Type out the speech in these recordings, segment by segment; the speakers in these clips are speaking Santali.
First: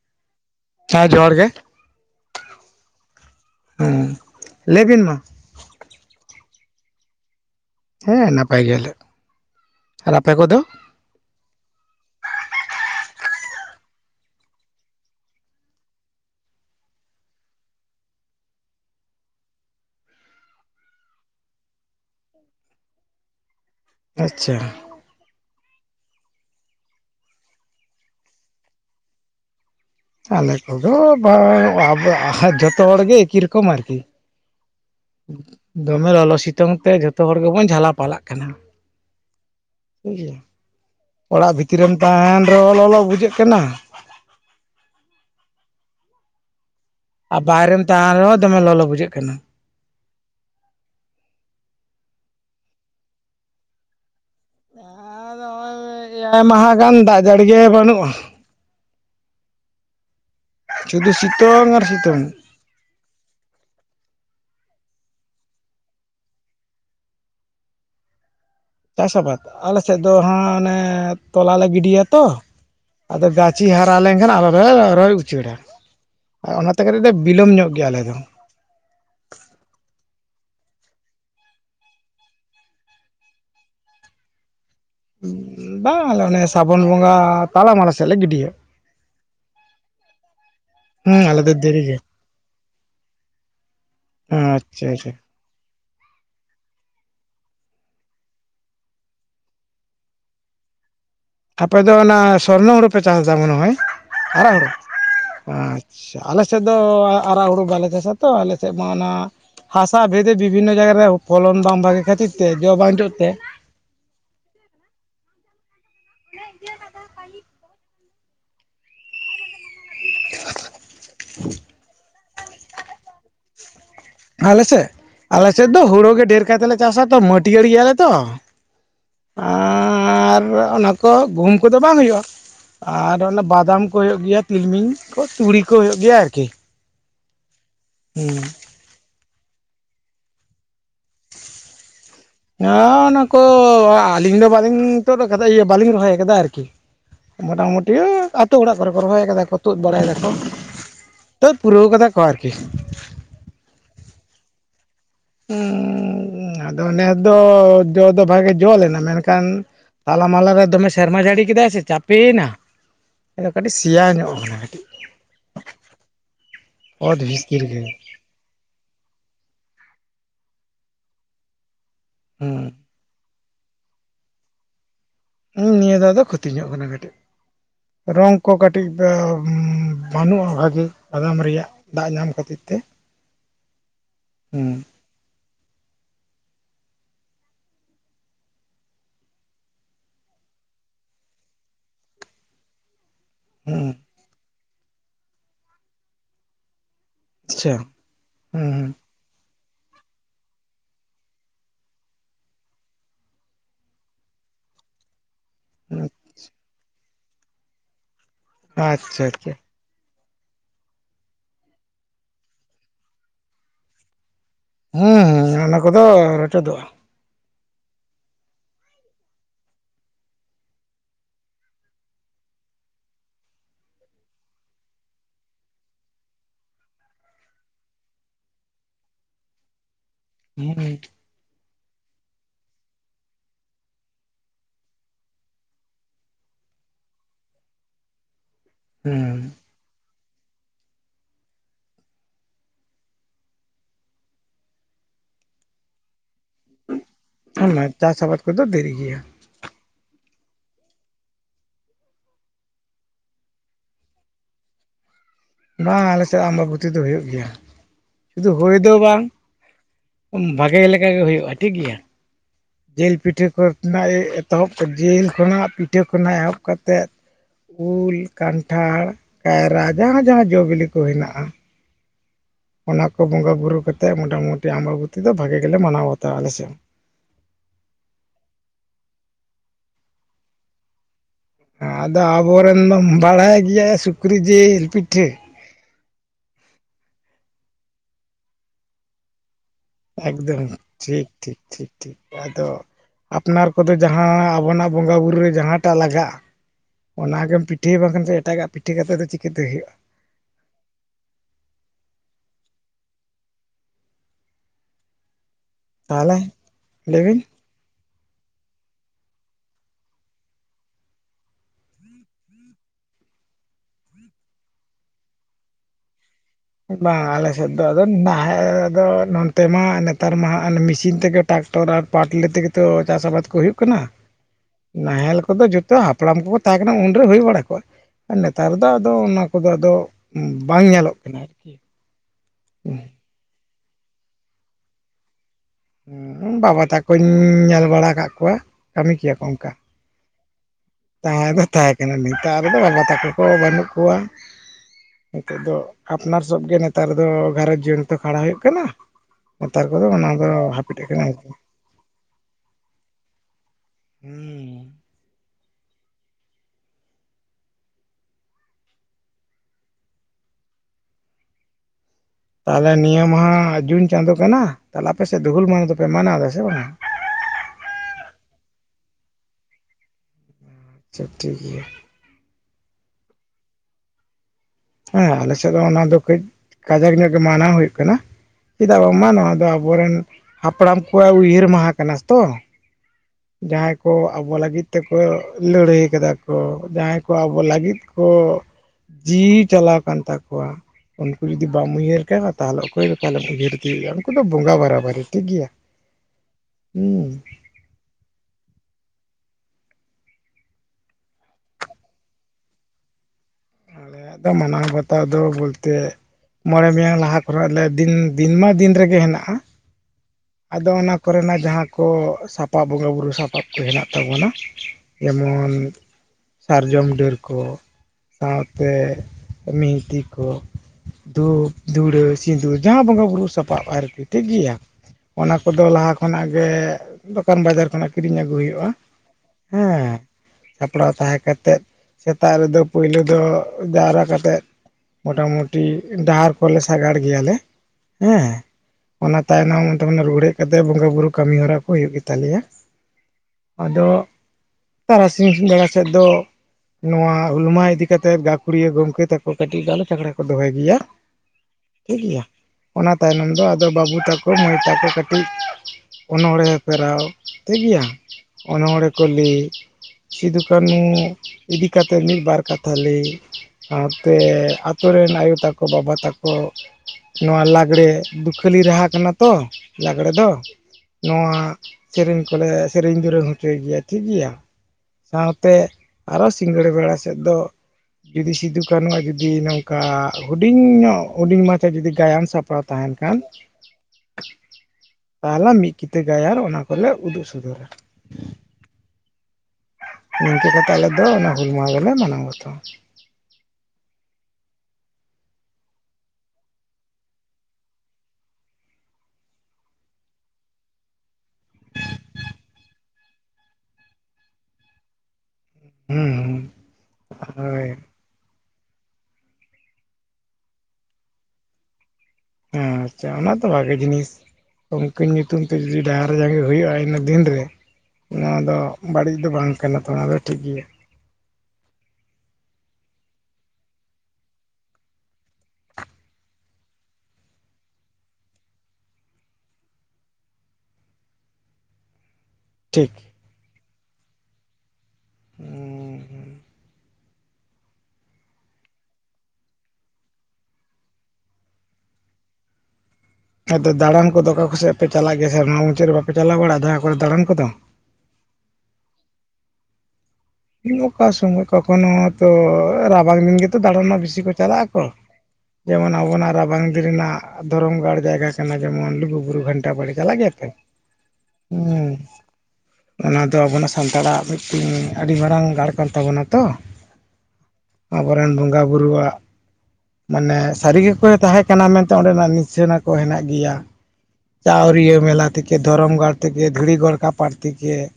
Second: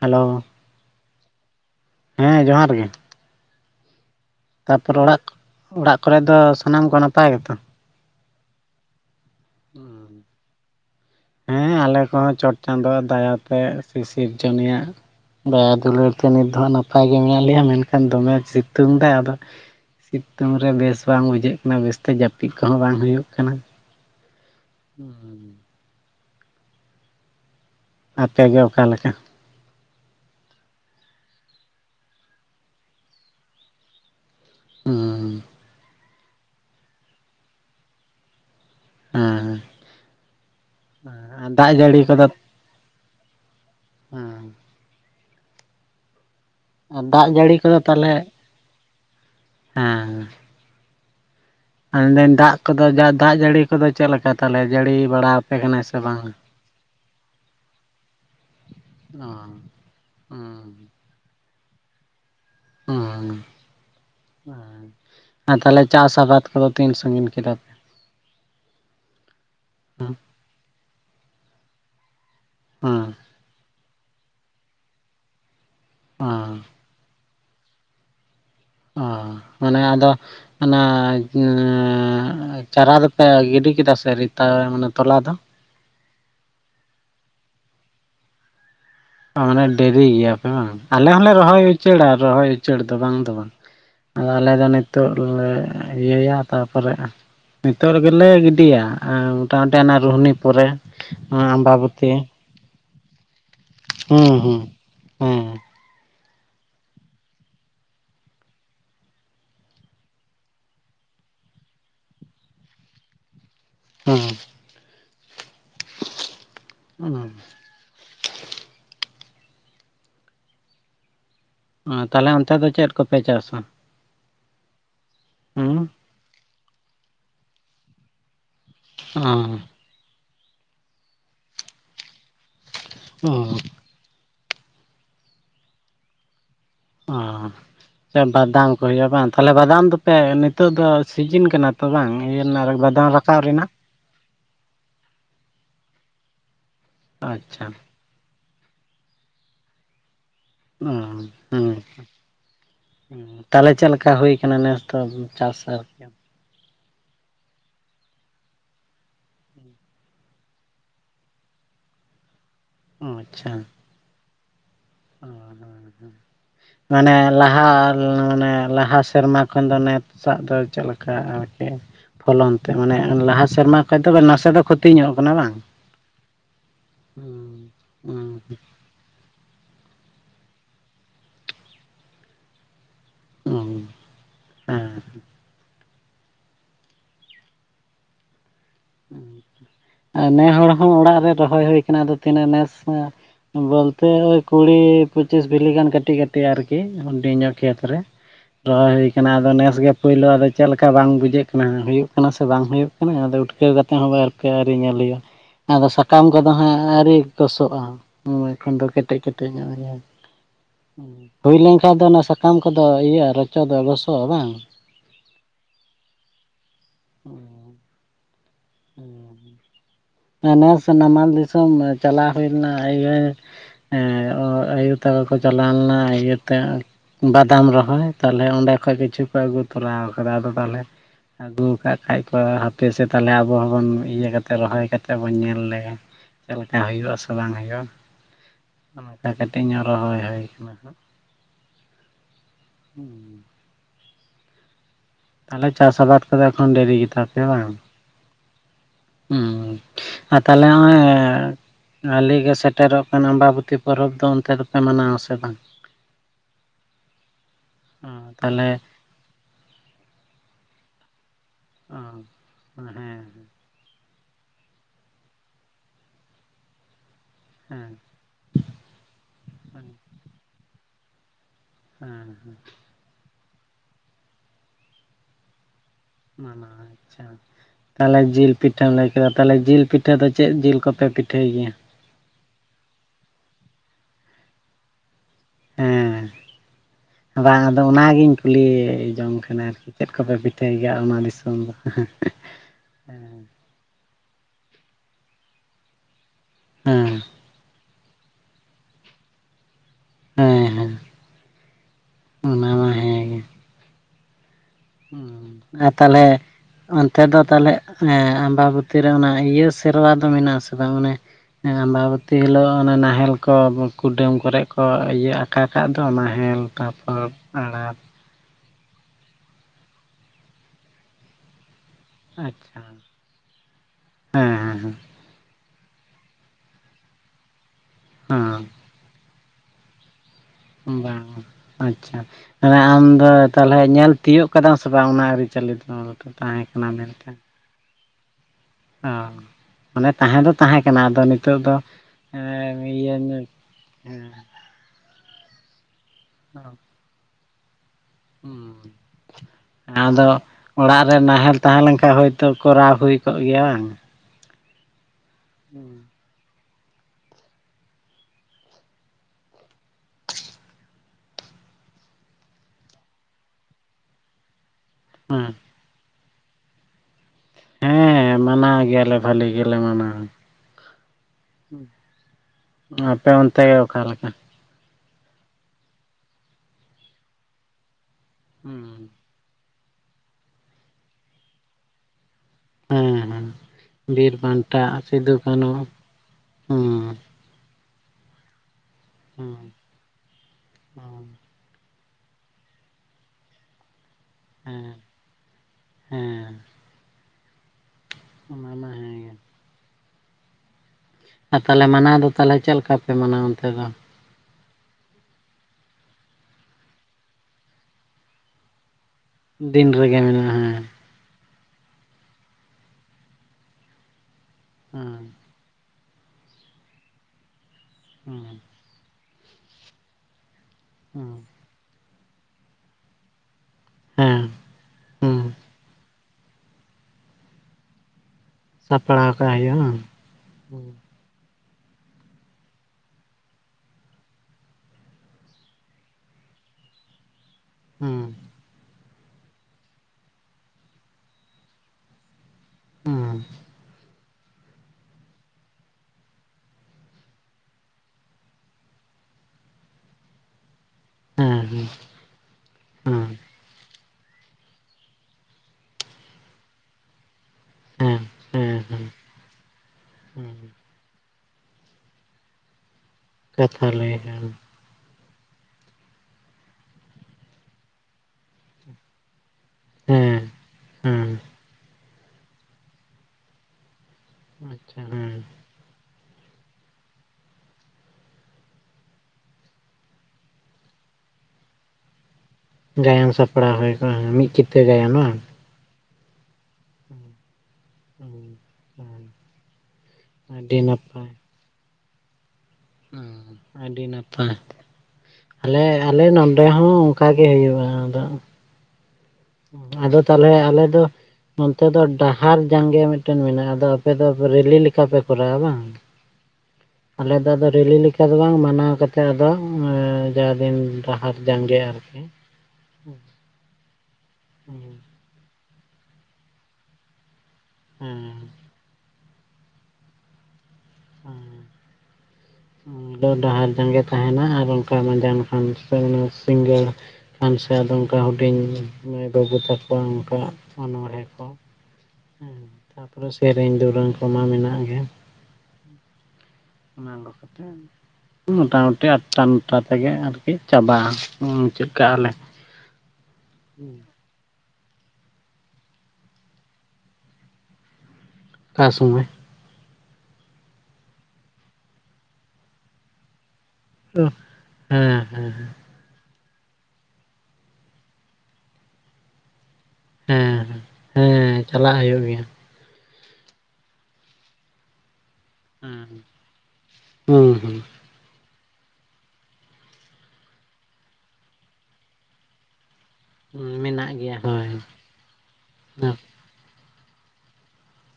ᱦᱮᱞᱳ ᱦᱮᱸ ᱡᱚᱦᱟᱨ ᱜᱮ ᱦᱮᱸ ᱡᱚᱦᱟᱨ ᱜᱮ ᱦᱮᱸ [inaudible] ᱛᱟᱯᱚᱨ ᱵᱤᱱ ᱢᱟ ᱚᱲᱟᱜ ᱚᱲᱟᱜ ᱠᱚᱨᱮ ᱫᱚ ᱥᱟᱱᱟᱢ ᱠᱚ ᱱᱟᱯᱟᱭ ᱜᱮᱛᱚ ᱦᱮᱸ ᱱᱟᱯᱟᱭ ᱜᱮᱭᱟᱞᱮ᱾ ᱟᱨ ᱟᱯᱮ ᱠᱚᱫᱚ ᱦᱮᱸ ᱟᱞᱮ ᱠᱚᱦᱚᱸ ᱪᱚᱴ ᱪᱟᱸᱫᱳᱣᱟᱜ ᱫᱟᱭᱟ ᱛᱮ ᱥᱤᱨ ᱥᱤᱨᱡᱚᱱᱤᱭᱟᱜ ᱫᱟᱭᱟ ᱫᱩᱞᱟᱹᱲ ᱛᱮ ᱱᱤᱛ ᱫᱚ ᱦᱟᱜ ᱱᱟᱯᱟᱭ ᱜᱮ ᱢᱮᱱᱟᱜ ᱞᱮᱭᱟ ᱢᱮᱱᱠᱷᱟᱱ ᱫᱚᱢᱮ ᱥᱤᱛᱩᱝ ᱫᱟᱭ ᱟᱫᱚ ᱥᱤᱛᱩᱝ ᱨᱮ ᱵᱮᱥ ᱵᱟᱝ ᱵᱩᱡᱷᱟᱹᱜ ᱠᱟᱱᱟ ᱵᱮᱥᱛᱮ ᱡᱟᱹᱯᱤᱫ ᱠᱚᱦᱚᱸ ᱵᱟᱝ ᱦᱩᱭᱩᱜ ᱠᱟᱱᱟ᱾ ᱟᱪᱪᱷᱟ ᱦᱩᱸ ᱟᱯᱮ ᱜᱮ ᱚᱠᱟ ᱞᱮᱠᱟ ᱟᱞᱮ ᱠᱚᱫᱚ [unintelligible] ᱡᱚᱛᱚ ᱦᱚᱲᱜᱮ ᱮᱠᱤ ᱨᱚᱠᱚᱢ ᱟᱨᱠᱤ ᱦᱩᱸ ᱫᱚᱢᱮ ᱞᱚᱞᱚ ᱥᱤᱛᱩᱝ ᱛᱮ ᱡᱷᱚᱛᱚ ᱦᱚᱲ ᱜᱮᱵᱚᱱ ᱡᱷᱟᱞᱟ ᱯᱟᱞᱟᱜ ᱠᱟᱱᱟ᱾ ᱦᱮᱸ ᱴᱷᱤᱠ ᱜᱮᱭᱟ ᱦᱮᱸ ᱚᱲᱟᱜ ᱵᱷᱤᱛᱨᱤ ᱨᱮᱢ ᱛᱟᱦᱮᱸᱱ ᱨᱮᱦᱚ ᱞᱚᱞᱚ ᱵᱩᱡᱷᱟᱹᱜ ᱠᱟᱱᱟ᱾ ᱦᱮᱸ ᱫᱟᱜ ᱟᱨ ᱡᱟᱹᱲᱤ ᱠᱚᱫᱚ ᱵᱟᱦᱨᱮᱢ ᱛᱟᱦᱚᱞᱮ ᱛᱟᱦᱮᱸᱱ ᱨᱮᱦᱚ ᱫᱚᱢᱮ ᱞᱚᱞᱚ ᱵᱩᱡᱷᱟᱹ ᱦᱮᱸ ᱢᱮᱱᱫᱟᱹᱧ ᱫᱟᱜ ᱠᱚᱫᱚ ᱫᱟᱜ ᱡᱟᱹᱲᱤ ᱠᱚᱫᱚ ᱪᱮᱫ ᱞᱮᱠᱟ ᱛᱟᱞᱮ ᱡᱟᱹᱲᱤ ᱵᱟᱲᱟ ᱟᱫᱚ ᱠᱟᱱᱟᱭ ᱥᱮ ᱦᱚᱸᱜᱼᱚᱭ ᱵᱟᱝ? ᱮᱭᱟᱭ ᱢᱟᱸᱦᱟ ᱜᱟᱱ ᱫᱟᱜ ᱡᱟᱹᱲᱤ ᱜᱮ ᱵᱟᱹᱱᱩᱜᱼᱟ᱾ ᱚ ᱦᱩᱸ ᱥᱩᱫᱩ ᱥᱤᱛᱩᱝ ᱟᱨ ᱥᱤᱛᱩᱝ ᱦᱩᱸ ᱟᱨ ᱛᱟᱦᱞᱮ ᱪᱟᱥ ᱟᱵᱟᱫ ᱠᱚᱫᱚ ᱛᱤᱱ ᱥᱟᱺᱜᱤᱧ ᱠᱮᱫᱟᱯᱮ ᱪᱟᱥ ᱟᱵᱟᱫ ᱟᱞᱮᱥᱮᱫ ᱫᱚ ᱦᱟᱸᱜ ᱚᱱᱮ ᱛᱚᱞᱟ ᱞᱮ ᱜᱤᱰᱤᱭᱟ ᱛᱚ ᱦᱩᱸ ᱟᱫᱚ ᱜᱟᱹᱪᱷᱤ ᱦᱟᱨᱟ ᱞᱮᱱᱠᱷᱟᱱ ᱟᱨᱦᱚ ᱞᱮ ᱨᱚᱦᱚᱭ ᱩᱪᱟᱹᱲᱟ ᱦᱩᱸ ᱚᱱᱟᱛᱮ ᱠᱟᱹᱴᱤᱡ ᱞᱮ ᱵᱤᱞᱚᱢ ᱧᱚᱜ ᱜᱮᱭᱟ ᱟᱞᱮ ᱫᱚ ᱚ ᱢᱟᱱᱮ ᱟᱫᱚ ᱚᱱᱟ ᱪᱟᱨᱟ ᱫᱚᱯᱮ ᱜᱤᱰᱤ [unintelligible] ᱨᱤᱛᱟ ᱢᱟᱱᱮ ᱛᱚᱞᱟ ᱫᱚ? ᱵᱟᱝ ᱟᱞᱮ ᱚᱱᱮ ᱥᱟᱵᱚᱱ ᱵᱚᱸᱜᱟ ᱛᱟᱞᱟ ᱢᱟᱞᱟ ᱥᱮᱫ ᱞᱮ ᱜᱤᱰᱤᱭᱟ᱾ ᱢᱟᱱᱮ ᱰᱮᱨᱤ ᱜᱮᱭᱟᱯᱮ ᱵᱟᱝ ᱟᱞᱮ ᱦᱮᱸ ᱦᱚᱸᱞᱮ ᱫᱚ ᱨᱚᱦᱚᱭ ᱫᱮᱨᱤ ᱜᱮ ᱩᱪᱟᱹᱲᱟ ᱨᱚᱦᱚᱭ ᱩᱪᱟᱹᱲ ᱫᱚ ᱵᱟᱝ ᱫᱚ ᱵᱟᱝ ᱟᱫᱚ ᱟᱞᱮ ᱫᱚ ᱟᱪᱪᱷᱟ ᱟᱪᱪᱷᱟ ᱱᱤᱛᱚᱜ ᱞᱮ ᱤᱭᱟᱹᱭᱟ ᱛᱟᱨᱯᱚᱨᱮ ᱱᱤᱛᱚᱜ ᱨᱮᱜᱮᱞᱮ ᱜᱤᱰᱤᱭᱟ ᱢᱚᱴᱟᱢᱩᱴᱤ ᱚᱱᱟ ᱨᱩᱦᱱᱤ ᱯᱚᱨᱮ ᱟᱯᱮ ᱫᱚ ᱟᱢᱵᱟᱵᱚᱛᱤ ᱚᱱᱟ ᱥᱚᱨᱱᱚ ᱦᱩᱲᱩ ᱯᱮ ᱪᱟᱥᱫᱟ ᱢᱚᱱᱮ ᱦᱳᱭ ᱦᱩᱸ ᱟᱨᱟᱜ ᱦᱩᱸ ᱦᱩᱲᱩ ᱦᱮᱸ ᱟᱪᱪᱷᱟ᱾ ᱟᱞᱮ ᱥᱮᱫ ᱫᱚ ᱟᱨᱟᱜ ᱦᱩᱲᱩ ᱵᱟᱞᱮ ᱪᱟᱥᱟ ᱛᱚ ᱟᱞᱮ ᱥᱮᱫ ᱢᱟ ᱚᱱᱟ ᱦᱟᱥᱟ ᱵᱷᱤᱛᱤᱨ ᱵᱤᱵᱷᱤᱱᱱᱚ ᱡᱟᱭᱜᱟ ᱨᱮ ᱯᱷᱚᱞᱚᱱ ᱵᱟᱝ ᱵᱷᱟᱜᱤ ᱠᱷᱟᱹᱛᱤᱨ ᱛᱮ ᱡᱚ ᱵᱟᱝ ᱡᱚᱜ ᱛᱮ ᱦᱮᱸᱸ [inaudible] [inaudible] ᱛᱟᱦᱞᱮ ᱚᱱᱛᱮ ᱫᱚ ᱪᱮᱫ ᱠᱚᱯᱮ ᱪᱟᱥᱟ ᱟᱞᱮ ᱥᱮᱫ ᱟᱞᱮ ᱥᱮᱫ ᱫᱚ ᱦᱩᱸ ᱦᱩᱲᱩᱜᱮ ᱰᱷᱮᱨ ᱠᱟᱭᱛᱮᱞᱮ ᱪᱟᱥᱟ ᱛᱚ ᱢᱟᱹᱴᱭᱟᱹᱲ ᱜᱮᱭᱟᱞᱮ ᱛᱚ᱾ ᱚ ᱟᱨ ᱚᱱᱟ ᱠᱚ ᱜᱩᱦᱩᱢ ᱠᱚᱫᱚ ᱵᱟᱝ ᱦᱩᱭᱩᱜᱼᱟ ᱟᱨ ᱚᱱᱟ ᱚ ᱵᱟᱫᱟᱢ ᱠᱚ ᱦᱩᱭᱩᱜ ᱜᱮᱭᱟ᱾ ᱛᱤᱞᱢᱤᱧ ᱠᱚ ᱛᱩᱲᱤ ᱠᱚ ᱦᱩᱭᱩᱜ ᱜᱮᱭᱟ ᱟᱨᱠᱤ ᱾ ᱵᱟᱫᱟᱢ ᱠᱚ ᱦᱩᱭᱩᱜᱼᱟ ᱵᱟᱝ ᱛᱟᱦᱚᱞᱮ ᱵᱟᱫᱟᱢ ᱫᱚᱯᱮ ᱱᱤᱛᱳᱜ ᱾ ᱦᱮ ᱵᱟᱫᱟᱢ ᱚᱱᱟ ᱠᱚ ᱨᱟᱠᱟᱵ ᱨᱮᱱᱟᱜ ᱟᱹᱞᱤᱧ ᱫᱚ ᱵᱟᱞᱤᱧ ᱱᱮᱛᱚ ᱫᱚ ᱠᱟᱛᱷᱭ ᱵᱟᱟᱹᱞᱤᱧ ᱨᱚᱦᱚᱭ ᱟᱨᱠᱤ ᱟᱪᱪᱷᱟ ᱢᱚᱴᱟᱢᱩᱴᱤ ᱟᱛᱳ ᱚᱲᱟᱜ ᱠᱚᱨᱮ ᱠᱚ ᱨᱚᱦᱚᱭ ᱟᱠᱟᱫᱟ ᱠᱚ ᱛᱩᱫ ᱵᱟᱲᱟᱭᱫᱟ ᱚ ᱛᱚ ᱦᱩᱸ ᱯᱩᱨᱟᱹᱣ ᱠᱟᱫᱟ ᱠᱚ ᱟᱨᱠᱤ ᱛᱟᱦᱚᱞᱮ ᱪᱮᱫ ᱞᱮᱠᱟ ᱦᱩᱭ ᱠᱟᱱᱟ ᱱᱮᱥ ᱫᱚ ᱪᱟᱥ ᱟᱨᱠᱤ ᱦᱮᱸ ᱟᱫᱚ ᱱᱮᱥ ᱫᱚ ᱡᱚ ᱫᱚ ᱵᱷᱟᱜᱤ ᱡᱚ ᱞᱮᱱᱟ ᱢᱮᱱᱠᱷᱟᱱ ᱛᱟᱞᱟᱢᱟᱞᱟ ᱨᱮ ᱫᱚᱢᱮ ᱥᱮᱨᱢᱟ ᱡᱟᱹᱲᱤ ᱠᱮᱫᱟᱭ ᱥᱮ ᱪᱟᱯᱮᱱᱟ ᱚ ᱟᱪᱪᱷᱟ ᱠᱟᱹᱴᱤᱡ ᱥᱮᱭᱟ ᱧᱚᱜ ᱠᱟᱱᱟ ᱾ ᱢᱟᱱᱮ ᱚᱛ ᱵᱷᱤᱛᱤᱨ ᱞᱟᱦᱟ ᱜᱮ ᱢᱟᱱᱮ ᱞᱟᱦᱟ ᱥᱮᱨᱢᱟ ᱫᱚ ᱱᱮᱛ ᱥᱟᱜ ᱫᱚ ᱪᱮᱫ ᱞᱮᱠᱟ ᱟᱨᱠᱤ ᱯᱷᱚᱞᱚᱱ ᱦᱩᱸ ᱛᱮᱦᱚ ᱞᱟᱦᱟ [unintelligible] ᱥᱮᱨᱢᱟ ᱠᱷᱚᱡᱽ ᱫᱚ ᱛᱚᱵᱮ ᱱᱟᱥᱮ ᱫᱚ ᱠᱷᱚᱛᱤ ᱧᱚᱜ ᱼᱼ ᱦᱩᱸ ᱱᱤᱭᱟᱹ ᱫᱷᱟᱣ ᱫᱚ ᱠᱷᱩᱛᱤ ᱧᱚᱜ ᱠᱟᱱᱟ ᱠᱟᱹᱴᱤᱡ ᱦᱩᱸ ᱨᱚᱝ ᱦᱩᱸ ᱠᱚ ᱠᱟᱹᱴᱤᱡ ᱵᱟᱹᱱᱩᱜᱼᱟ ᱵᱷᱟᱜᱤ ᱵᱟᱫᱟᱢ ᱨᱮᱭᱟᱜ ᱫᱟᱜ ᱧᱟᱢ ᱠᱷᱟᱹᱛᱤᱨ ᱛᱮ ᱦᱩᱸ ᱦᱸ ᱦᱮᱸ ᱱᱮ ᱦᱚᱲ ᱦᱚᱸ ᱚᱲᱟᱜ ᱨᱮ ᱨᱚᱦᱚᱭ ᱦᱩᱭ ᱠᱟᱱᱟ ᱟᱫᱚ ᱛᱤᱱᱟᱹᱜ ᱱᱮᱥ ᱦᱩᱸ ᱵᱚᱞᱛᱮ ᱳᱭ ᱠᱩᱲᱤ ᱯᱩᱪᱤᱥ ᱵᱤᱞᱤ ᱜᱟᱱ ᱠᱟᱹᱴᱤᱡ ᱠᱟᱹᱴᱤᱡ ᱟᱨᱠᱤ ᱦᱩᱰᱤᱧᱚᱜᱽ ᱟᱪᱪᱷᱟ ᱠᱷᱮᱛ ᱨᱮ ᱨᱚᱦᱚᱭ ᱦᱩᱸ ᱦᱩᱭ ᱠᱟᱱᱟ ᱟᱫᱚ ᱱᱮᱥ ᱯᱳᱭᱞᱳ ᱟᱫᱚ ᱪᱮᱫ ᱞᱮᱠᱟ ᱵᱟᱝ ᱵᱩᱡᱷᱟᱹᱜ ᱠᱟᱱᱟ ᱦᱩᱭᱩᱜ ᱠᱟᱱᱟ ᱥᱮ ᱵᱟᱝ ᱦᱩᱭᱩᱜ ᱠᱟᱱᱟ ᱟᱫᱚ ᱩᱴᱷᱟᱹᱣ [unintelligible] ᱠᱟᱛᱮᱫ ᱦᱚᱸ ᱟᱹᱨᱤ ᱧᱮᱞ ᱦᱩᱭᱩᱜᱼᱟ ᱟᱫᱚ ᱦᱩᱸ ᱥᱟᱠᱟᱢ ᱠᱚᱫᱚ ᱦᱟᱸᱜ ᱟᱹᱣᱨᱤ ᱠᱚᱥᱚᱜᱼᱟ ᱠᱷᱚᱱ ᱫᱚ ᱠᱮᱴᱮᱡ ᱟᱪᱪᱷᱟ ᱠᱮᱴᱮᱡ ᱟᱪᱪᱷᱟ ᱧᱚᱜ ᱜᱮᱭᱟ ᱾ ᱦᱩᱭ ᱞᱮᱱᱠᱷᱟᱡᱽ ᱫᱚ ᱚᱱᱟ ᱥᱟᱠᱟᱢ ᱠᱚᱫᱚ ᱤᱭᱼᱟ ᱨᱚᱪᱚᱫᱚᱜ-ᱟ ᱜᱚᱥᱚᱜᱼᱟ ᱵᱟᱝ? ᱦᱮᱸ ᱚᱱᱟ ᱠᱚᱫᱚ ᱨᱚᱪᱚᱫᱚᱜᱼᱟ ᱾ [unintelligible] ᱱᱮᱥ ᱱᱟᱢᱟᱞ ᱫᱤᱥᱚᱢ ᱪᱟᱞᱟᱣ ᱦᱩᱭ ᱞᱮᱱᱟ ᱤᱭᱟᱹ ᱦᱮᱸ ᱚ ᱟᱭᱩ ᱛᱟᱠᱚ ᱠᱚ ᱪᱟᱞᱟᱣ ᱞᱮᱱᱟ ᱤᱭᱟᱹᱛᱮᱼᱼ ᱵᱟᱫᱟᱢ ᱨᱚᱦᱚᱭ ᱛᱟᱦᱚᱞᱮ ᱚᱸᱰᱮ ᱠᱷᱚᱡ ᱠᱤᱪᱷᱩ ᱠᱚ ᱟᱹᱜᱩ ᱛᱚᱨᱟ᱾ ᱟᱫᱚ ᱛᱟᱦᱚᱞᱮ ᱦᱩᱸ ᱟᱹᱜᱩ ᱠᱟᱜ ᱠᱷᱟᱡᱽ ᱠᱚ ᱦᱟᱯᱮ ᱥᱮ ᱛᱟᱦᱚᱞᱮ ᱟᱵᱚ ᱦᱚᱸᱵᱚᱱ ᱤᱭᱟᱹ ᱠᱟᱛᱮ ᱨᱚᱦᱚᱭ ᱠᱟᱛᱮ ᱛᱮᱵᱚᱱ ᱧᱮᱞ ᱞᱮᱜᱮ ᱪᱮᱫ ᱞᱮᱠᱟ ᱦᱩᱭᱩᱜᱼᱟ ᱥᱮ ᱵᱟᱝ ᱦᱩᱭᱩᱜᱼᱟ ᱾ ᱚᱱᱠᱟ ᱠᱟᱹᱴᱤᱡ ᱦᱩᱸ ᱧᱚᱜ ᱨᱚᱦᱚᱭ ᱦᱳᱭ [unintelligible] ᱛᱟᱦᱞᱮ ᱪᱟᱥ ᱟᱵᱟᱫ ᱠᱚᱫᱚ ᱮᱠᱷᱚᱱ ᱰᱮᱨᱤ ᱜᱮ ᱛᱟᱯᱮᱭᱟ ᱵᱟᱝ? ᱪᱟᱥ ᱟᱵᱟᱫ ᱠᱚᱫᱚ ᱫᱤᱨᱤ ᱜᱮᱭᱟ ᱾ ᱦᱩᱸ ᱟᱨ ᱛᱟᱦᱞᱮ ᱦᱚᱜᱼᱚᱭ ᱟᱞᱤᱜᱮ ᱥᱮᱴᱮᱨᱚᱜ ᱠᱟᱱ ᱟᱢᱵᱟᱵᱚᱛᱤ ᱯᱚᱨᱚᱵᱽ ᱫᱚ ᱚᱱᱛᱮ ᱫᱚᱯᱮ ᱢᱟᱱᱟᱣ ᱥᱮ ᱵᱟᱝ ᱟᱞᱮ ᱥᱮᱫ ᱟᱢᱵᱟᱵᱚᱛᱤ ᱫᱚ ᱦᱩᱭᱩᱜ ᱜᱮᱭᱟ ᱚ ᱥᱩᱫᱩ ᱛᱟᱦᱚᱞᱮ ᱦᱩᱭ ᱫᱚ ᱵᱟᱝ? ᱵᱷᱟᱜᱮ ᱞᱮᱠᱟ ᱜᱮ ᱦᱩᱭᱩᱜᱼᱟ ᱴᱷᱤᱠ ᱜᱮᱭᱟ᱾ ᱚ ᱦᱮᱸ ᱡᱤᱞ ᱯᱤᱴᱷᱟᱹ ᱮᱛᱚᱦᱚᱵ ᱡᱤᱞ ᱠᱷᱚᱱᱟᱜ ᱯᱤᱴᱷᱟᱹ ᱠᱷᱚᱱᱟᱜ ᱮᱦᱚᱵ ᱠᱟᱛᱮᱫ ᱦᱮᱸ ᱩᱞ ᱠᱟᱱᱴᱷᱟᱲ ᱠᱟᱭᱨᱟ ᱡᱟᱦᱟ ᱡᱟᱦᱟ ᱡᱚ ᱵᱤᱞᱤ ᱠᱚ ᱦᱮᱱᱟᱜᱼᱟ ᱾ [unintelligible] ᱚᱱᱟ ᱠᱚ ᱵᱚᱸᱜᱟ ᱵᱩᱨᱩ ᱠᱟᱛᱮᱜ ᱢᱚᱴᱟᱢᱩᱴᱤ ᱟᱢᱵᱟᱵᱚᱛᱤ ᱫᱚ ᱵᱷᱟᱜᱮ ᱜᱮᱞᱮ ᱢᱟᱱᱟᱣ ᱵᱟᱛᱟᱣᱟ ᱟᱞᱮ ᱥᱮᱫ ᱟᱪᱪᱷᱟ ᱛᱟᱦᱞᱮ ᱡᱤᱞ ᱯᱤᱴᱷᱟᱹᱢ ᱞᱟᱹᱭ ᱠᱮᱫᱟ ᱛᱟᱦᱞᱮ ᱡᱤᱞ ᱟᱫᱚ ᱪᱮᱫ ᱡᱤᱞ ᱠᱚᱯᱮ ᱯᱤᱴᱷᱟ ᱟᱫᱚ ᱟᱵᱚᱨᱮᱱ ᱢᱟᱢ ᱵᱟᱲᱟᱭ ᱜᱮᱭᱟ ᱥᱩᱠᱨᱤ ᱡᱤᱞ ᱯᱤᱴᱷᱟᱹ ᱾ ᱦᱮᱸ ᱵᱟᱝ ᱟᱫᱚ ᱚᱱᱟᱜᱤᱧ ᱠᱩᱞᱤᱻᱤ ᱡᱚᱝ ᱠᱟᱱᱟ ᱟᱨ ᱾ ᱮᱠᱫᱚᱢ ᱴᱷᱤᱠ ᱴᱷᱤᱠ ᱴᱷᱤᱠ ᱴᱷᱤᱠ ᱟᱫᱚ ᱟᱯᱱᱟᱨ ᱠᱚᱫᱚ ᱡᱟᱦᱟ ᱟᱵᱚᱱᱟᱜ ᱵᱚᱸᱜᱟ ᱵᱩᱨᱩ ᱨᱮ ᱡᱟᱦᱟ ᱴᱟᱜ ᱞᱟᱜᱟᱜᱼᱟ ᱦᱮᱸ ᱚᱱᱟ ᱜᱮᱢ ᱯᱤᱼᱼ ᱵᱟᱠᱷᱟᱱ ᱮᱴᱟᱜ ᱯᱤᱴᱷᱟᱹ ᱠᱟᱛᱮ ᱫᱚ ᱪᱤᱠᱟᱹᱛᱮ ᱦᱩᱭᱩᱜᱼᱟ ᱾ ᱦᱮᱸ ᱦᱮᱸ ᱚᱱᱟ ᱢᱟ ᱦᱮᱸ ᱜᱮ ᱟᱨ ᱛᱟᱦᱞᱮ ᱛᱟᱦᱚᱞᱮ ᱚᱱᱛᱮ ᱞᱟᱹᱭᱵᱤᱱ ᱫᱚ ᱛᱟᱦᱞᱮ ᱟᱢᱵᱟᱵᱚᱛᱤ ᱨᱮ ᱚᱱᱟ ᱤᱭᱟᱹ ᱥᱮᱨᱶᱟ ᱫᱚ ᱢᱮᱱᱟᱜ ᱟᱥᱮ ᱵᱟᱝ ᱚᱱᱮ [unintelligible] ᱟᱢᱵᱟᱵᱚᱛᱤ ᱚᱵᱚᱵᱟᱹᱛᱤ ᱦᱤᱞᱚᱜ ᱚᱱᱟ ᱱᱟᱦᱮᱞ ᱠᱚ ᱠᱩᱰᱟᱹᱢ ᱠᱚᱨᱮᱜ ᱠᱚ ᱤᱭᱟᱹ ᱟᱠᱟ ᱠᱟᱫ ᱫᱚ᱾ [unintelligible] ᱵᱟ ᱛᱟᱯᱚᱨ ᱟᱞᱮ ᱥᱮᱫ ᱫᱚ ᱟᱲᱟᱨ ᱟᱫᱚ᱾ [unintelligible] ᱟᱫᱚ ᱱᱚᱱᱛᱮ ᱢᱟ ᱱᱮᱛᱟᱨ ᱢᱟ ᱦᱟᱜ ᱢᱮᱥᱤᱱ ᱛᱮᱜᱮ ᱴᱟᱠ᱾ [unintelligible] ᱨᱟᱴ ᱯᱟᱴ [unintelligible] ᱛᱚ ᱨᱟᱛᱯᱟᱛᱴᱞᱮ ᱛᱮᱜᱮ ᱟᱪᱪᱷᱟ ᱛᱚ ᱦᱮᱸ ᱪᱟᱥ ᱟᱵᱟᱫ ᱠᱚ ᱦᱩᱭᱩᱜ ᱠᱟᱱᱟ ᱱᱟᱦᱮᱞ ᱠᱚᱫᱚ ᱡᱚᱛᱚ᱾ ᱦᱟᱯᱲᱟᱢ ᱠᱚᱠᱚ ᱛᱟᱦᱮᱸ ᱠᱟᱱᱟ ᱩᱱᱨᱮ ᱦᱩᱭ ᱵᱟᱲᱟ ᱠᱚᱜᱼᱟ, ᱟᱨ ᱱᱮᱛᱟᱨ ᱫᱚ ᱟᱫᱚ ᱚᱱᱟ ᱠᱚᱫᱚ ᱟᱫᱚ ᱵᱟᱝ ᱧᱮᱞᱚᱜ ᱠᱟᱱᱟ ᱾ ᱟᱪᱷᱟ [unintelligible] ᱟᱢᱫᱚ ᱛᱟᱦᱞᱮ ᱧᱮᱞ ᱛᱤᱭᱩᱜ ᱠᱟᱫᱟᱢ ᱥᱮ ᱵᱟᱝ ᱚᱱᱟ ᱟᱹᱨᱤᱪᱟᱹᱞᱤ ᱫᱚ ᱦᱮᱸ ᱛᱟᱦᱮᱸ ᱵᱟᱵᱟ ᱠᱟᱱᱟ ᱛᱮᱠᱚᱧ ᱢᱮᱱᱛᱮ ᱧᱮᱞ ᱵᱟᱲᱟ ᱦᱟᱠᱟᱫ ᱠᱚᱣᱟ ᱠᱟᱹᱢᱤ ᱚ ᱠᱮᱭᱟ ᱠᱚ ᱚᱱᱠᱟ ᱢᱟᱱᱮ ᱛᱟᱦᱮᱸ ᱫᱚ ᱛᱟᱦᱮᱸ ᱠᱟᱱᱟ ᱟᱫᱚ ᱛᱟᱦᱮᱸ ᱱᱤᱛᱚᱜ ᱫᱚ ᱛᱟᱦᱮᱸ ᱠᱟᱱᱟ ᱱᱮᱛᱟᱨ ᱫᱚ ᱵᱟᱵᱟ ᱤᱭᱟᱹ ᱛᱮᱠᱚ ᱠᱚ ᱦᱮᱸ ᱵᱟᱹᱱᱩᱜ ᱠᱚᱣᱟ᱾ ᱱᱤᱛᱚᱜ ᱫᱚ ᱟᱯᱱᱟᱨ ᱦᱤᱥᱟᱹᱵᱽ ᱜᱮ ᱱᱮᱛᱟᱨ ᱫᱚ ᱜᱷᱟᱨᱚᱸᱡᱽ ᱡᱤᱭᱚᱱ ᱠᱷᱟᱸᱰᱟᱣ ᱦᱩᱭᱩᱜ ᱠᱟᱱᱟ᱾ ᱱᱮᱛᱟᱨ ᱠᱚᱫᱚ ᱟᱫᱚ ᱚᱱᱟ ᱫᱚ ᱦᱟᱹᱯᱤᱫ ᱚᱲᱟᱜ ᱨᱮ ᱟᱠᱟᱱᱟ ᱟᱨᱠᱤ ᱱᱟᱦᱮᱞ ᱛᱟᱦᱮᱸ ᱞᱮᱱᱠᱷᱟᱱ ᱦᱚᱭᱛᱚ ᱠᱚᱨᱟᱣ ᱦᱩᱭ ᱠᱚᱜ ᱜᱮᱭᱟ ᱵᱟᱝ ᱦᱮᱸᱻ ᱦᱮᱸᱻ ᱛᱟᱦᱚᱞᱮ ᱱᱤᱭᱟᱹ ᱢᱟᱦᱟ ᱡᱩᱱ ᱪᱟᱸᱫᱚ ᱠᱟᱱᱟ ᱛᱟᱦᱞᱮ ᱟᱯᱮᱥᱮᱫ ᱫᱚ ᱦᱩᱞ ᱢᱟᱦᱟ ᱫᱚᱯᱮ ᱢᱟᱱᱟᱣ? ᱥᱮ ᱵᱟᱝᱟ ᱾ ᱦᱮᱸ ᱢᱟᱱᱟᱣ ᱜᱮᱭᱟᱞᱮ ᱵᱷᱟᱹᱞᱤ ᱜᱮᱞᱮ ᱢᱟᱱᱟᱣ-ᱟ᱾ [unintelligible] ᱡᱚᱵ ᱴᱷᱤᱠ ᱜᱮᱭᱟ᱾ ᱟᱯᱮ ᱚᱱᱛᱮ ᱚᱠᱟ ᱞᱮᱠᱟ? ᱦᱮᱸ ᱟᱞᱮᱥᱮᱫ ᱫᱚ ᱚᱱᱟ ᱫᱚ ᱠᱟᱹᱡ ᱠᱟᱡᱟᱠ ᱧᱚᱜ ᱜᱮ ᱢᱟᱜᱱᱟᱣ ᱦᱩᱭᱩᱜ ᱠᱟᱱᱟ᱾ ᱪᱮᱫᱟᱜ ᱦᱮᱸ ᱵᱟᱝᱢᱟ ᱱᱚᱣᱟ ᱫᱚ ᱟᱵᱚᱨᱮᱱ ᱦᱟᱯᱲᱟᱢ ᱠᱚᱣᱟᱜ ᱩᱭᱦᱟᱹᱨ ᱢᱟᱦᱟ ᱠᱟᱱᱟ ᱛᱚ᱾ ᱦᱮᱸ ᱡᱟᱦᱟᱸᱭ ᱠᱚ ᱵᱤᱨ ᱟᱵᱚ ᱞᱟᱹᱜᱤᱫ ᱵᱟᱱᱴᱟ ᱛᱮᱠᱚ ᱥᱤᱫᱩ ᱠᱟᱹᱱᱩ ᱞᱟᱹᱲᱦᱟᱹᱭ ᱠᱟᱫᱟ ᱠᱚ ᱦᱮᱸ ᱡᱟᱦᱟᱸᱭ ᱠᱚ ᱟᱵᱚ ᱞᱟᱹᱜᱤᱫ ᱡᱤᱭᱤ ᱠᱚ ᱟᱞᱟᱭ ᱠᱮᱫᱟ ᱾ ᱡᱤᱣᱤ ᱦᱮᱸ ᱪᱟᱞᱟᱣ ᱟᱠᱟᱱ ᱛᱟᱠᱚᱣᱟ ᱩᱱᱠᱩ ᱡᱩᱫᱤ ᱵᱟᱝ ᱩᱭᱦᱟᱹᱨ ᱠᱟᱢᱮ ᱛᱟᱦᱚᱞᱮ ᱚᱠᱚᱭ ᱫᱚ ᱛᱟᱦᱚᱞᱮ ᱩᱭᱦᱟᱹᱨ ᱤᱫᱤᱭᱮᱭᱟ᱾ ᱩᱱᱠᱩ ᱫᱚ ᱵᱚᱸᱜᱟ ᱦᱮᱸ ᱵᱟᱨᱟᱵᱟᱹᱨᱤ ᱴᱷᱤᱠ ᱜᱮᱭᱟ ᱦᱮᱸ ᱾ ᱚᱱᱟ ᱢᱟ ᱦᱮᱸᱜᱮ ᱾ ᱟᱨ ᱛᱟᱦᱚᱞᱮ ᱢᱟᱱᱟᱣ ᱫᱚ ᱛᱟᱦᱞᱮ ᱪᱮᱫ ᱞᱮᱠᱟ ᱯᱮ ᱢᱟᱱᱟᱣᱟ ᱚᱱᱛᱮ ᱫᱚ? ᱟᱞᱮᱭᱟᱜ ᱢᱟᱱᱟᱣ ᱵᱟᱛᱟᱣ ᱫᱚ ᱢᱚᱬᱮ ᱢᱟᱦᱟᱸ ᱞᱟᱦᱟ ᱠᱷᱚᱱᱟᱜ ᱜᱮ ᱫᱤᱱᱢᱟ ᱫᱤᱱ ᱦᱮᱱᱟᱜᱼᱟ ᱫᱤᱱ ᱨᱮᱜᱮ ᱢᱮᱱᱟᱜ-ᱟ᱾ ᱟᱫᱚ ᱚᱱᱟ ᱠᱚᱨᱮᱱᱟᱜ ᱡᱟᱦᱟᱸ ᱠᱚ ᱵᱚᱸᱜᱟ ᱵᱩᱨᱩ ᱥᱟᱯᱟᱵ ᱠᱚ ᱦᱮᱱᱟᱜ ᱛᱟᱵᱚᱱᱟ᱾ ᱦᱮᱸ ᱡᱮᱢᱚᱱ ᱥᱟᱨᱡᱚᱢ ᱰᱟᱹᱨ ᱠᱚ ᱦᱮᱸ ᱥᱟᱶᱛᱮ ᱢᱤᱛᱷᱤ ᱠᱚ ᱦᱮᱸ ᱫᱷᱩᱯ-ᱫᱷᱩᱲᱟᱹ ᱥᱤᱸᱫᱩᱨ ᱡᱟᱦᱟᱸ ᱵᱚᱸᱜᱟᱼᱵᱩᱨᱩ ᱥᱟᱯᱟᱯ ᱥᱟᱯᱟᱵ ᱟᱨᱠᱤ ᱴᱷᱤᱠ ᱦᱮᱸ ᱜᱮᱭᱟ ᱦᱮᱸ ᱚᱱᱟ ᱠᱚᱫᱚ ᱞᱟᱦᱟ ᱠᱷᱚᱱᱟᱜ ᱜᱮ ᱫᱚᱠᱟᱱ ᱵᱟᱡᱟᱨ ᱠᱷᱚᱱᱟᱜ ᱠᱤᱨᱤᱧ ᱜᱩᱭᱩᱜ-ᱟ᱾ ᱠᱤᱨᱤᱧ ᱥᱟᱯᱲᱟᱣ ᱠᱟᱜ ᱟᱹᱜᱩ ᱦᱩᱭᱩᱜᱼᱟ ᱦᱩᱭᱩᱜᱼᱟ᱾ᱦᱮᱸ ᱥᱟᱯᱲᱟᱣ ᱛᱟᱦᱮᱸ ᱠᱟᱛᱮ ᱪᱮᱫ ᱥᱮᱛᱟᱜ ᱨᱮᱫᱚ ᱯᱩᱭᱞᱩ ᱫᱚ ᱡᱟᱣᱨᱟ ᱠᱟᱛᱮᱫ ᱢᱚᱴᱟ ᱢᱩᱴᱤ ᱦᱟᱥᱟ ᱠᱚ ᱥᱟᱜᱟᱲ ᱜᱮᱭᱟᱞᱮ ᱦᱮᱸ ᱚᱱᱟ ᱛᱟᱭᱱᱚᱢ ᱾ ᱛᱚ ᱨᱩᱣᱟᱹᱲᱦᱮᱡ ᱠᱟᱛᱮ ᱵᱚᱸᱜᱟ ᱵᱩᱨᱩ ᱠᱟᱹᱢᱤ ᱦᱚᱨᱟ ᱠᱚ ᱦᱩᱭᱩᱜ ᱜᱮᱛᱟᱞᱮᱭᱟ ᱦᱮᱸ ᱦᱮᱸ ᱟᱫᱚ ᱛᱟᱨᱟᱥᱤᱧ ᱵᱮᱲᱟ ᱥᱮᱫ ᱫᱚ ᱱᱚᱣᱟ ᱦᱩᱞᱢᱟ ᱤᱫᱤᱠᱟ ᱠᱟᱛᱮᱜ ᱱᱚᱣᱟ ᱦᱩᱞ ᱢᱟᱦᱟ ᱤᱫᱤᱠᱟᱛᱮ ᱜᱟᱹᱠᱷᱩᱲᱤᱭᱟᱹ ᱜᱚᱝᱠᱮ ᱛᱮᱠᱚ ᱠᱟᱹᱴᱤᱡ ᱜᱟᱞᱚᱪ ᱟᱠᱷᱲᱟ ᱠᱚ ᱫᱚᱦᱚᱭ ᱜᱮᱭᱟ᱾ ᱦᱮᱸ ᱦᱮᱸ ᱴᱷᱤᱠᱜᱮᱭᱟ ᱚᱱᱟ ᱛᱟᱭᱱᱚᱢ ᱫᱚ ᱟᱫᱚ ᱵᱟᱹᱵᱩ ᱛᱮᱠᱚ ᱢᱟᱹᱭ ᱛᱮᱠᱚ ᱠᱟᱹᱴᱤᱡ ᱚᱱᱚᱬᱦᱮ ᱯᱷᱮᱨᱟᱣ ᱴᱷᱤᱠ ᱜᱮᱭᱟ ᱦᱮᱸ ᱦᱮᱸ ᱦᱮᱸ ᱚᱱᱚᱬᱦᱮ ᱠᱚ ᱞᱟᱹᱭᱟ᱾ ᱦᱮᱸ ᱥᱤᱫᱩ ᱠᱟᱹᱱᱩ ᱤᱫᱤ ᱠᱟ ᱠᱟᱛᱮᱫ ᱢᱤᱫ-ᱵᱟᱨ ᱠᱟᱛᱷᱟ ᱠᱚ ᱞᱟᱹᱭᱟ ᱾ ᱥᱟᱱᱛᱟᱞᱤ ᱠᱟᱛᱷᱟ ᱞᱟᱹᱭ ᱥᱟᱶᱛᱮ ᱠᱟᱱᱟ ᱟᱹᱛᱩ ᱨᱮᱱᱟᱜ ᱟᱭᱳ ᱛᱮᱠᱚ ᱵᱟᱵᱟ ᱛᱮᱠᱚ ᱱᱚᱣᱟ ᱞᱟᱝᱜᱽᱲᱮ ᱫᱩᱠᱷᱟᱹᱞᱤ ᱨᱟᱦᱟ ᱠᱟᱱᱟ ᱛᱚ ᱞᱟᱝᱜᱽᱬᱮ ᱦᱮᱸ ᱫᱚ ᱦᱮᱸ ᱱᱚᱣᱟ ᱥᱮᱨᱮᱧ ᱠᱚᱞᱮ ᱥᱮᱨᱮᱧ ᱫᱩᱨᱟᱹᱝ ᱦᱚᱪᱚᱭ ᱜᱮᱭᱟ᱾ ᱴᱷᱤᱠ ᱜᱮᱭᱟ ᱟᱪᱪᱷᱟ ᱦᱮᱸ ᱥᱟᱶᱛᱮ ᱟᱨᱦᱚᱸ ᱥᱤᱸᱜᱟᱹᱲ ᱵᱮᱲᱟ ᱥᱮᱫ ᱫᱚ ᱡᱩᱫᱤ ᱥᱤᱫᱩ-ᱠᱟᱹᱱᱩᱣᱟᱜ ᱡᱩᱫᱤ ᱱᱚᱝᱠᱟ ᱦᱩᱰᱤᱧ ᱧᱚᱜ ᱦᱩᱰᱤᱧ ᱢᱟᱪᱷᱟ ᱡᱩᱫᱤ ᱜᱟᱭᱟᱱ ᱥᱟᱵ ᱜᱟᱭᱟᱱ ᱥᱟᱯᱲᱟᱣ ᱦᱩᱭ ᱠᱚᱜᱼᱟ ᱢᱤᱫ ᱠᱤᱛᱟᱹ ᱜᱟᱭᱟᱱᱚᱜᱼᱟ᱾ ᱛᱟᱦᱚᱞᱮ ᱢᱤᱫ ᱠᱤᱛᱟᱹ ᱜᱟᱭᱟᱱ ᱚᱱᱟ ᱠᱚᱞᱮ ᱩᱫᱩᱜ ᱥᱚᱫᱚᱨᱟ ᱦᱮᱸᱻᱦᱮᱸ ᱱᱤᱝᱠᱟᱹ ᱠᱟᱛᱮ ᱟᱞᱮ ᱫᱚ ᱚᱱᱟ ᱦᱩᱞ ᱢᱟᱦᱟ ᱜᱮᱞᱮ ᱢᱟᱱᱟᱣ ᱛᱷᱳ ᱦ ᱟᱹᱰᱤ ᱱᱟᱯᱟᱭ ᱟᱞᱮ ᱟᱞᱮ ᱱᱚᱰᱮ ᱦᱚᱸ ᱚᱱᱠᱟᱟᱜᱮ ᱦᱩᱭᱩᱜᱼᱟ ᱟᱫᱚ ᱟᱫᱚ ᱛᱟᱦᱚᱞᱮ ᱟᱞᱮ ᱫᱚ ᱚᱱᱛᱮ ᱫᱚ ᱰᱟᱦᱟᱨ ᱡᱟᱸᱜᱮ ᱢᱤᱫᱴᱮᱱ ᱢᱮᱱᱟᱜᱼᱟ ᱟᱫᱚ ᱟᱯᱮ ᱫᱚ ᱨᱮᱤᱞᱤ ᱞᱮᱠᱟᱯᱮ ᱠᱚᱨᱟᱣᱟ ᱵᱟᱝ᱾ ᱦᱩᱸ ᱟᱞᱮ ᱫᱚ ᱦᱩᱸ ᱟᱫᱚ ᱦᱳᱭ ᱨᱮᱤᱞ ᱞᱮᱠᱟ ᱫᱚ ᱵᱟᱝ ᱢᱟᱱᱟᱣ ᱚᱱᱟ ᱠᱟᱛᱮᱜ ᱟᱫᱚ ᱡᱟᱫᱤᱱ ᱰᱟᱦᱟᱨ ᱡᱟᱸᱜᱮ ᱟᱨᱠᱤ ᱟᱪᱪᱷᱟ ᱚᱱᱟ ᱛᱚ ᱵᱷᱟᱜᱮ ᱡᱤᱱᱤᱥ ᱩᱱᱠᱤᱱ ᱧᱩᱛᱩᱢ ᱡᱩᱫᱤ ᱰᱟᱦᱟᱨ ᱡᱟᱸᱜᱮ ᱦᱩᱭᱩᱜ-ᱟ ᱤᱱᱟᱹ ᱫᱤᱱ ᱨᱮ ᱦᱮᱸ ᱱᱚᱣᱟ ᱫᱚ ᱵᱟᱹᱲᱤᱡ ᱫᱚ ᱵᱟᱝ ᱠᱟᱱᱟ ᱛᱚ ᱚᱱᱟ ᱫᱚ ᱴᱷᱤᱠ ᱜᱮᱭᱟ᱾ ᱦᱮᱸ ᱰᱟᱦᱟᱨ ᱡᱟᱝᱜᱮ ᱛᱟᱦᱮᱱᱟ ᱟᱨ ᱚᱱᱠᱟ ᱢᱟᱸᱡᱟᱱ ᱟᱠᱟᱱ ᱥᱮ ᱥᱤᱸᱜᱟᱹᱲ ᱟᱠᱟᱱ ᱥᱮ ᱟᱫᱚ ᱚᱱᱠᱟ ᱦᱩᱰᱤᱧ ᱢᱟᱹᱭ ᱵᱟᱹᱵᱩ ᱛᱟᱠᱚᱣᱟ ᱚᱱᱠᱟ ᱚᱱᱚᱬᱦᱮᱸ ᱠᱚᱸ ᱴᱷᱤᱠ ᱛᱟᱨᱯᱚᱨᱮ ᱥᱮᱨᱮᱧ ᱫᱩᱨᱟᱹᱝ ᱠᱚᱢᱟ ᱢᱮᱱᱟᱜ ᱜᱮ᱾ [unintelligible] ᱠᱟᱛᱮ ᱢᱳᱴᱟᱢᱩᱴᱤ ᱟᱴᱴᱟ ᱱᱚᱴᱟ ᱛᱮᱜᱮ ᱟᱨᱠᱤ ᱪᱟᱵᱟᱜ-ᱟ ᱢᱩᱪᱟᱹᱫ ᱠᱟᱜ-ᱟ ᱞᱮ ᱟᱫᱚ ᱫᱟᱬᱟᱱ ᱠᱚᱫᱚ ᱚᱠᱟ ᱚᱠᱚ ᱥᱮᱫ ᱯᱮ ᱪᱟᱞᱟᱜ ᱜᱮᱭᱟ ᱥᱮ ᱢᱩᱪᱟᱹᱫ ᱨᱮ ᱵᱟᱯᱮ ᱪᱟᱞᱟᱣ ᱵᱟᱲᱟᱜ-ᱟ ᱡᱟᱦᱟᱸ ᱠᱚᱨᱮ ᱫᱟᱬᱟᱱ ᱠᱚᱫᱚ᱾ ᱚᱠᱟ ᱥᱚᱢᱚᱭ ᱚᱠᱟ ᱥᱚᱢᱚᱭ ᱠᱚᱠᱷᱚᱱᱳ ᱛᱚ ᱨᱟᱵᱟᱝ ᱫᱤᱱ ᱜᱮ ᱫᱟᱬᱟᱱ ᱢᱟ ᱦᱮᱸ ᱵᱮᱥᱤ ᱠᱚ ᱪᱟᱞᱟᱜ-ᱟ ᱠᱚ ᱦᱮᱸ ᱡᱮᱢᱚᱱ ᱟᱵᱚᱱᱟᱜ ᱨᱟᱵᱟᱝ ᱫᱤᱱ ᱨᱮᱱᱟᱜ ᱫᱷᱚᱨᱚᱢ ᱜᱟᱲ ᱡᱟᱭᱜᱟ ᱠᱟᱱᱟ ᱡᱮᱢᱚᱱ ᱞᱩᱜᱩᱵᱩᱨᱩ ᱜᱷᱟᱱᱴᱟ ᱴᱟ ᱵᱟᱹᱲᱮ ᱪᱟᱞᱟᱜ ᱜᱮᱭᱟᱯᱮ ᱦᱮᱸ ᱦᱮᱸ ᱪᱟᱞᱟᱜ ᱦᱩᱸ ᱦᱩᱭᱩᱜ ᱜᱮᱭᱟ ᱚᱱᱟ ᱫᱚ ᱟᱵᱚᱱᱟᱜ ᱥᱟᱱᱛᱟᱲᱟᱜ ᱢᱤᱫᱴᱤᱱ ᱟᱹᱰᱤ ᱢᱟᱨᱟᱝ ᱜᱟᱲ ᱠᱟᱱ ᱛᱟᱵᱚᱱᱟ ᱛᱚ ᱦᱮᱸ ᱟᱵᱚᱨᱮᱱ ᱵᱚᱸᱜᱟ ᱵᱩᱨᱩᱣᱟᱜ ᱢᱟᱱᱮ ᱥᱟᱹᱨᱤ ᱜᱮᱠᱚ ᱛᱟᱦᱮᱸ ᱠᱟᱱᱟ ᱢᱮᱱᱛᱮ ᱚᱸᱰᱮᱱᱟᱜ ᱱᱤᱹᱥᱟᱱᱟ ᱠᱚ ᱦᱮᱱᱟᱜ ᱜᱮᱭᱟ ᱦᱮᱸ ᱢᱮᱱᱟᱜ ᱜᱮᱭᱟ ᱦᱳᱭ ᱪᱟᱣᱨᱤᱭᱟᱹ ᱢᱮᱞᱟ ᱛᱷᱮᱠᱮ ᱦᱮᱸ ᱫᱷᱚᱨᱚᱢ ᱜᱟᱲ ᱛᱷᱮᱠᱮ ᱫᱷᱤᱨᱤ ᱜᱟᱲᱠᱟᱯᱴ ᱛᱷᱮᱠᱮ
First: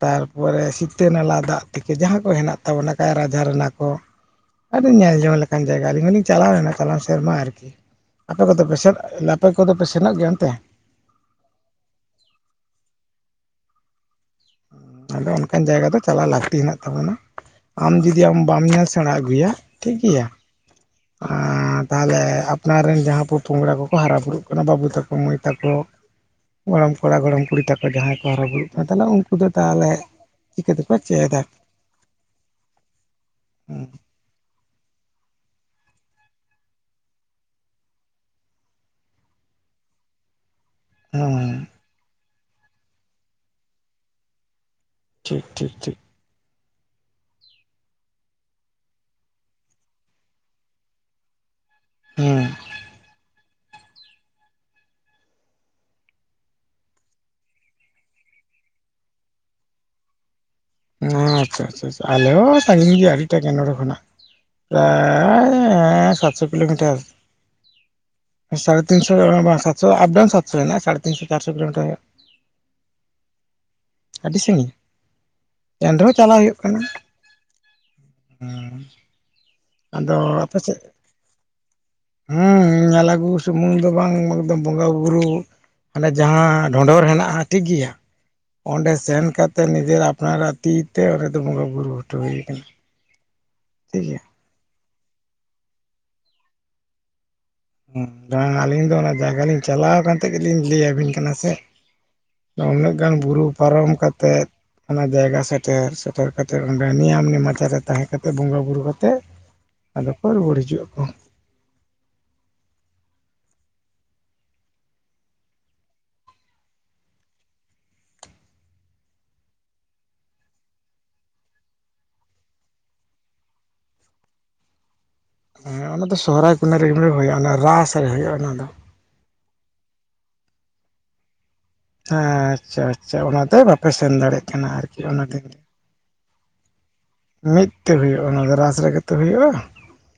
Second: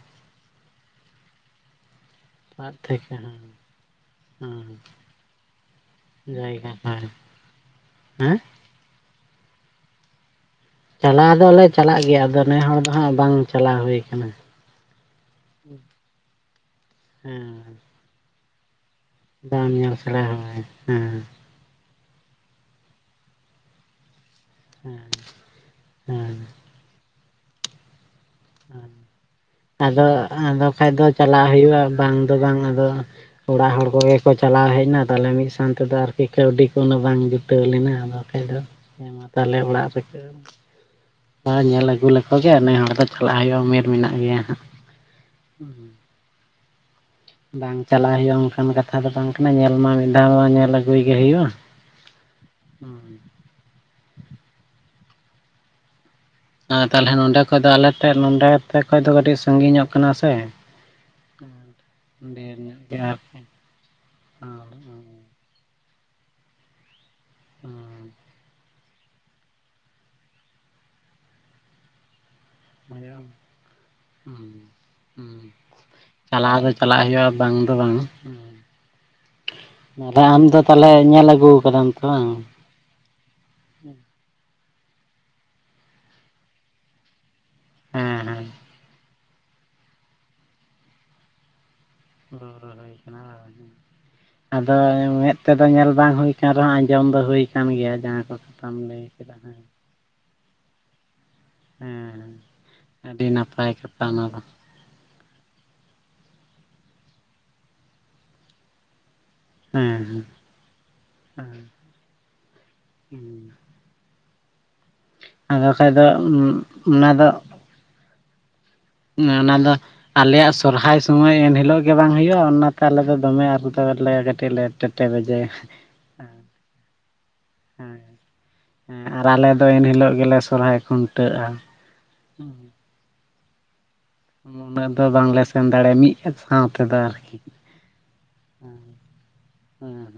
ᱛᱟᱨᱯᱚᱨᱮ ᱥᱤᱛᱟᱹ ᱱᱟᱞᱟ ᱫᱟᱜ ᱛᱷᱮᱠᱮ ᱡᱟᱦᱟᱸ ᱠᱚ ᱦᱮᱱᱟᱜ ᱯᱟᱨᱠ ᱛᱟᱵᱚᱱᱟ ᱛᱷᱮᱠᱮ ᱠᱟᱭᱨᱟ ᱦᱮᱸ ᱡᱷᱟᱨᱱᱟ ᱠᱚ᱾ ᱦᱮᱸ ᱟᱹᱰᱤ ᱧᱮᱞ ᱡᱚᱝ ᱞᱮᱠᱟᱱ ᱡᱟᱭᱜᱟ ᱟᱹᱞᱤᱧ ᱦᱚᱞᱤᱧ ᱪᱟᱞᱟᱣ ᱡᱟᱭᱜᱟ ᱞᱮᱱᱟ ᱪᱟᱞᱟᱣ ᱮᱱ ᱦᱳᱭ ᱥᱮᱨᱢᱟ ᱟᱨᱠᱤ᱾ ᱦᱮᱸ ᱟᱯᱮ ᱠᱚᱫᱚᱯᱮ ᱥᱮᱱᱚᱜ ᱟᱯᱮ ᱠᱚᱫᱚᱯᱮ ᱥᱮᱱᱚᱜ ᱜᱮᱭᱟ ᱮᱱᱛᱮ ᱪᱟᱞᱟᱣ ᱫᱚᱞᱮ ᱪᱟᱞᱟᱜ ᱜᱮᱭᱟ ᱟᱫᱚ ᱱᱮ ᱦᱚᱲ ᱫᱚ ᱦᱟᱸᱜ ᱵᱟᱝ ᱪᱟᱞᱟᱣ ᱦᱩᱭ ᱠᱟᱱᱟ᱾ ᱟᱫᱚ ᱚᱱᱠᱟᱱ ᱡᱟᱭᱜᱟ ᱫᱚ ᱪᱟᱞᱟᱜ ᱞᱟᱹᱠᱛᱤ ᱦᱮᱱᱟᱜ ᱛᱟᱵᱚᱱᱟ ᱦᱮᱸ ᱟᱢ ᱡᱩᱫᱤ ᱟᱢ ᱵᱟᱢ ᱧᱮᱞ ᱥᱮᱬᱟ ᱟᱹᱜᱩᱭᱟ ᱵᱟᱢ ᱴᱷᱤᱠ ᱧᱮᱞ ᱥᱮᱬᱟ ᱜᱮᱭᱟ ᱦᱳᱭ ᱦᱮᱸ ᱟᱨ ᱛᱟᱦᱚᱞᱮ ᱟᱯᱱᱟᱨ ᱨᱮᱱ ᱡᱟᱦᱟᱸ ᱯᱷᱩ ᱯᱷᱚᱝᱲᱟ ᱠᱚᱠᱚ ᱦᱟᱨᱟ ᱵᱩᱨᱩᱜ ᱠᱟᱱᱟ ᱵᱟᱹᱵᱩ ᱦᱮᱸ ᱛᱟᱠᱚ ᱢᱟᱹᱭ ᱛᱟᱠᱚ ᱦᱮᱸ ᱜᱚᱲᱚᱢ ᱠᱚᱲᱟ ᱜᱚᱲᱚᱢ ᱠᱩᱲᱤ ᱛᱟᱠᱚ ᱡᱟᱦᱟᱸᱭ ᱠᱚ ᱦᱟᱨᱟ ᱵᱩᱨᱩᱜ ᱠᱟᱱ ᱦᱮᱸ ᱛᱟᱦᱚᱞᱮ ᱩᱱᱠᱩ ᱫᱚ ᱛᱟᱦᱚᱞᱮ ᱟᱫᱚ ᱟᱫᱚ ᱪᱤᱠᱟᱹ ᱠᱷᱟᱡ ᱛᱮᱠᱚ ᱫᱚ ᱪᱮᱫᱟ ᱪᱟᱞᱟᱜ ᱦᱩᱭᱩᱜ-ᱟ ᱵᱟᱝ ᱫᱚ ᱵᱟᱝ ᱟᱫᱚ ᱚᱲᱟᱜ ᱦᱚᱲ ᱠᱚᱜᱮ ᱠᱚ ᱪᱟᱞᱟᱣ ᱦᱮᱡ ᱮᱱᱟ ᱛᱟᱦᱚᱞᱮ ᱢᱤᱫ ᱢᱤᱫᱥᱟᱶ ᱛᱮᱫᱚ ᱟᱨᱠᱤ ᱠᱟᱹᱣᱰᱤ ᱠᱚ ᱩᱱᱟ ᱵᱟᱝ ᱡᱩᱴᱟᱹᱣ ᱞᱮᱱᱟ ᱟᱫᱚ ᱵᱟᱠᱷᱟᱡ ᱫᱚ ᱦᱮᱸ ᱢᱟ ᱛᱟᱦᱚᱞᱮ ᱚᱲᱟᱜ ᱨᱮᱠᱚ ᱦᱚᱸ ᱦᱮᱸ ᱧᱮᱞ ᱟᱹᱜᱩ ᱞᱮᱠᱚ ᱜᱮ ᱱᱮ ᱦᱚᱲ ᱫᱚ ᱪᱟᱞᱟᱜ ᱦᱩᱭᱩᱜ-ᱟ ᱩᱢᱮᱨ ᱢᱮᱱᱟᱜ ᱜᱮᱭᱟ ᱦᱟᱸᱜ᱾ ᱴᱷᱤᱠ ᱴᱷᱤᱠ ᱴᱷᱤᱠ ᱵᱟᱝ ᱪᱟᱞᱟᱜ ᱦᱩᱭᱩᱜ-ᱟ ᱚᱱᱠᱟᱱ ᱠᱟᱛᱷᱟ ᱫᱚ ᱵᱟᱝ ᱠᱟᱱᱟ ᱧᱮᱞ ᱢᱟ ᱢᱤᱫ ᱫᱷᱟᱣ ᱢᱟ ᱧᱮᱞ ᱟᱹᱜᱩᱭ ᱜᱮ ᱦᱩᱭᱩᱜ-ᱟ᱾ ᱦᱮᱸ ᱦᱩᱸ ᱛᱟᱦᱞᱮ ᱱᱚᱰᱮ ᱠᱷᱚᱡ ᱫᱚ ᱟᱞᱮᱴᱷᱮᱫ ᱱᱚᱰᱮ ᱛᱮ ᱠᱷᱚᱡ ᱫᱚ ᱠᱟᱹᱴᱤᱡ ᱥᱟᱺᱜᱤᱧᱚᱜ ᱠᱟᱱᱟ ᱥᱮ᱾ ᱟᱪᱪᱷᱟ ᱟᱪᱪᱷᱟ ᱟᱞᱮ ᱰᱷᱮᱨ ᱦᱚᱸ ᱧᱚᱜ ᱥᱟᱺᱜᱤᱧ ᱜᱮᱭᱟ ᱟᱨᱠᱤ ᱟᱹᱰᱤᱴᱟᱜ ᱜᱮ ᱱᱚᱰᱮ ᱠᱷᱚᱱᱟᱜ ᱦᱮᱸ ᱥᱟᱛᱥᱚ ᱠᱤᱞᱳᱢᱤᱴᱟᱨ ᱦᱩᱸ ᱥᱟᱲᱮ ᱛᱤᱱ ᱥᱚ ᱫᱚ ᱥᱟᱛ ᱥᱚ ᱫᱚ ᱟᱯᱰᱟᱩᱱ ᱥᱟᱛ ᱥᱚ ᱢᱮᱱᱟᱜ-ᱟ ᱥᱟᱲᱮ ᱛᱤᱱ ᱥᱚ ᱪᱟᱨ ᱥᱚ ᱠᱤᱞᱳᱢᱤᱴᱟᱨ ᱦᱩᱭᱩᱜ-ᱟ᱾ [unintelligible] ᱦᱮᱸ ᱮᱱ ᱨᱮᱦᱚᱸ ᱪᱟᱞᱟᱣ ᱦᱩᱭᱩᱜ ᱫᱚ ᱠᱟᱱᱟ ᱪᱟᱞᱟᱜ ᱦᱩᱭᱩᱜ-ᱟ ᱵᱟᱝ ᱫᱚ ᱵᱟᱝ ᱛᱟᱦᱚᱞᱮ ᱟᱫᱚ ᱟᱢ ᱟᱯᱮ ᱫᱚ ᱥᱮᱫ ᱛᱟᱦᱚᱞᱮ ᱧᱮᱞ ᱟᱹᱜᱩ ᱠᱟᱫᱟᱢ ᱛᱚ ᱵᱟᱝ? ᱦᱮᱸ ᱧᱮᱞ ᱟᱹᱜᱩ ᱥᱩᱢᱩᱝ ᱫᱚ ᱵᱟᱝ ᱚᱢ ᱫᱚᱸ ᱵᱚᱸᱜᱟ ᱵᱩᱨᱩ ᱢᱟᱱᱮ ᱡᱟᱦᱟᱸ ᱰᱷᱚᱸᱰᱚᱨ ᱦᱮᱱᱟᱜ-ᱟ ᱴᱷᱤᱠ ᱜᱮᱭᱟ ᱦᱮᱸ ᱦᱮᱸ ᱚᱸᱰᱮ ᱥᱮᱱ ᱠᱟᱛᱮ ᱱᱤᱡᱮᱨ ᱟᱯᱱᱟᱨᱟᱜ ᱛᱤᱛᱮ ᱚᱱᱰᱮ ᱫᱚ ᱵᱚᱸᱜᱟ ᱵᱩᱨᱩ ᱦᱚᱴᱚ [unintelligible] ᱠᱟᱱᱟ ᱦᱩᱭ ᱠᱟᱱᱟ᱾ ᱵᱟᱝ? ᱴᱷᱤᱠ ᱜᱮᱭᱟ᱾ ᱟᱫᱚ ᱢᱮᱫ ᱛᱮᱫᱚ ᱧᱮᱞ ᱵᱟᱝ ᱦᱩᱭ ᱟᱠᱟᱱ ᱨᱮᱦᱚᱸ ᱟᱸᱡᱚᱢ ᱫᱚ ᱦᱩᱭ ᱠᱟᱱ ᱜᱮᱭᱟ ᱸ ᱡᱟᱦᱟᱸ ᱠᱚ ᱵᱟᱝ ᱟᱹᱞᱤᱧ ᱠᱟᱛᱷᱟᱢ ᱫᱚ ᱞᱟᱹᱭ ᱚᱱᱟ ᱠᱮᱫᱟ ᱡᱟᱭᱜᱟ ᱞᱤᱧ ᱦᱮᱸ ᱪᱟᱞᱟᱣ ᱠᱟᱱ ᱛᱮᱜᱮ ᱞᱤᱧ ᱞᱟᱹᱭ ᱟᱹᱵᱤᱱ ᱠᱟᱱᱟ ᱥᱮ᱾ ᱦᱮᱸ ᱩᱱᱟᱹᱜ ᱜᱟᱱ ᱟᱹᱰᱤ ᱵᱩᱨᱩ ᱱᱟᱯᱟᱭ ᱯᱟᱨᱚᱢ ᱠᱟᱛᱷᱟ ᱚᱱᱟ ᱠᱟᱛᱮ ᱫᱚ ᱚᱱᱟ ᱡᱟᱭᱜᱟ ᱥᱮᱴᱮᱨ ᱥᱮᱴᱮᱨ ᱠᱟᱛᱮ ᱚᱸᱰᱮ ᱱᱤᱭᱟᱢ ᱱᱮᱢᱟᱪᱟᱨᱮ ᱛᱟᱦᱮᱸ ᱠᱟᱛᱮ ᱵᱚᱸᱜᱟ ᱵᱩᱨᱩ ᱠᱟᱛᱮᱫ ᱛᱮᱫ ᱟᱫᱚ ᱠᱚ ᱦᱮᱸ ᱨᱩᱣᱟᱹᱲ ᱦᱤᱡᱩᱜ ᱟᱠᱚ᱾ ᱦᱮᱸ ᱟᱫᱳ ᱠᱷᱟᱡ ᱫᱚ ᱚᱱᱟ ᱫᱚ ᱦᱮ ᱚᱱᱟ ᱫᱚ ᱟᱞᱮᱭᱟᱜ ᱥᱚᱨᱦᱟᱭ ᱥᱚᱢᱚᱭ ᱮᱱᱦᱤᱞᱳᱜ ᱜᱮ ᱵᱟᱝ ᱦᱩᱭᱩᱜᱼᱟ ᱚᱱᱟᱛᱮ ᱟᱞᱮ ᱫᱚ ᱫᱚᱢᱮ ᱟᱨ ᱫᱚ ᱞᱮ [unintelligible] ᱞᱮ ᱵᱮᱡᱮᱭᱟ ᱦᱮᱸ ᱚᱱᱟ ᱫᱚ ᱥᱚᱦᱚᱨᱟᱭ [unintelligible] ᱨᱮ ᱦᱩᱭᱩᱜᱼᱟ ᱨᱟᱥ ᱨᱮ ᱦᱮᱸ ᱦᱩᱭᱩᱜᱼᱟ ᱚᱱᱟ ᱫᱚ᱾ ᱟᱨ ᱟᱞᱮ ᱫᱚ ᱮᱱ ᱦᱤᱞᱳᱜ ᱜᱮᱞᱮ ᱥᱚᱨᱦᱟᱭ ᱠᱷᱩᱱᱴᱟᱹᱜᱼᱟ᱾ ᱦᱮᱸ ᱟᱪᱪᱷᱟ ᱟᱪᱪᱷᱟ ᱚᱱᱟ ᱛᱮ ᱵᱟᱯ ᱯᱮ ᱥᱮᱱ ᱫᱟᱲᱮᱭᱟᱜ ᱠᱟᱱᱟ ᱩᱱᱟᱹᱜ ᱟᱨᱠᱤ ᱫᱚ ᱚᱱᱟ ᱵᱟᱝᱞᱮ ᱫᱤᱱ ᱫᱚ ᱥᱮᱱ ᱫᱟᱲᱮᱭᱟᱜᱼᱟ ᱢᱤᱫ ᱥᱟᱶ ᱛᱮᱫᱚ ᱟᱨᱠᱤ ᱢᱤᱫᱛᱮ ᱦᱩᱭᱩᱜ ᱚᱱᱟ ᱫᱚ [unintelligible] ᱦᱩᱭᱩᱜᱼᱟ᱾ ᱦᱮᱸᱸ [inaudible]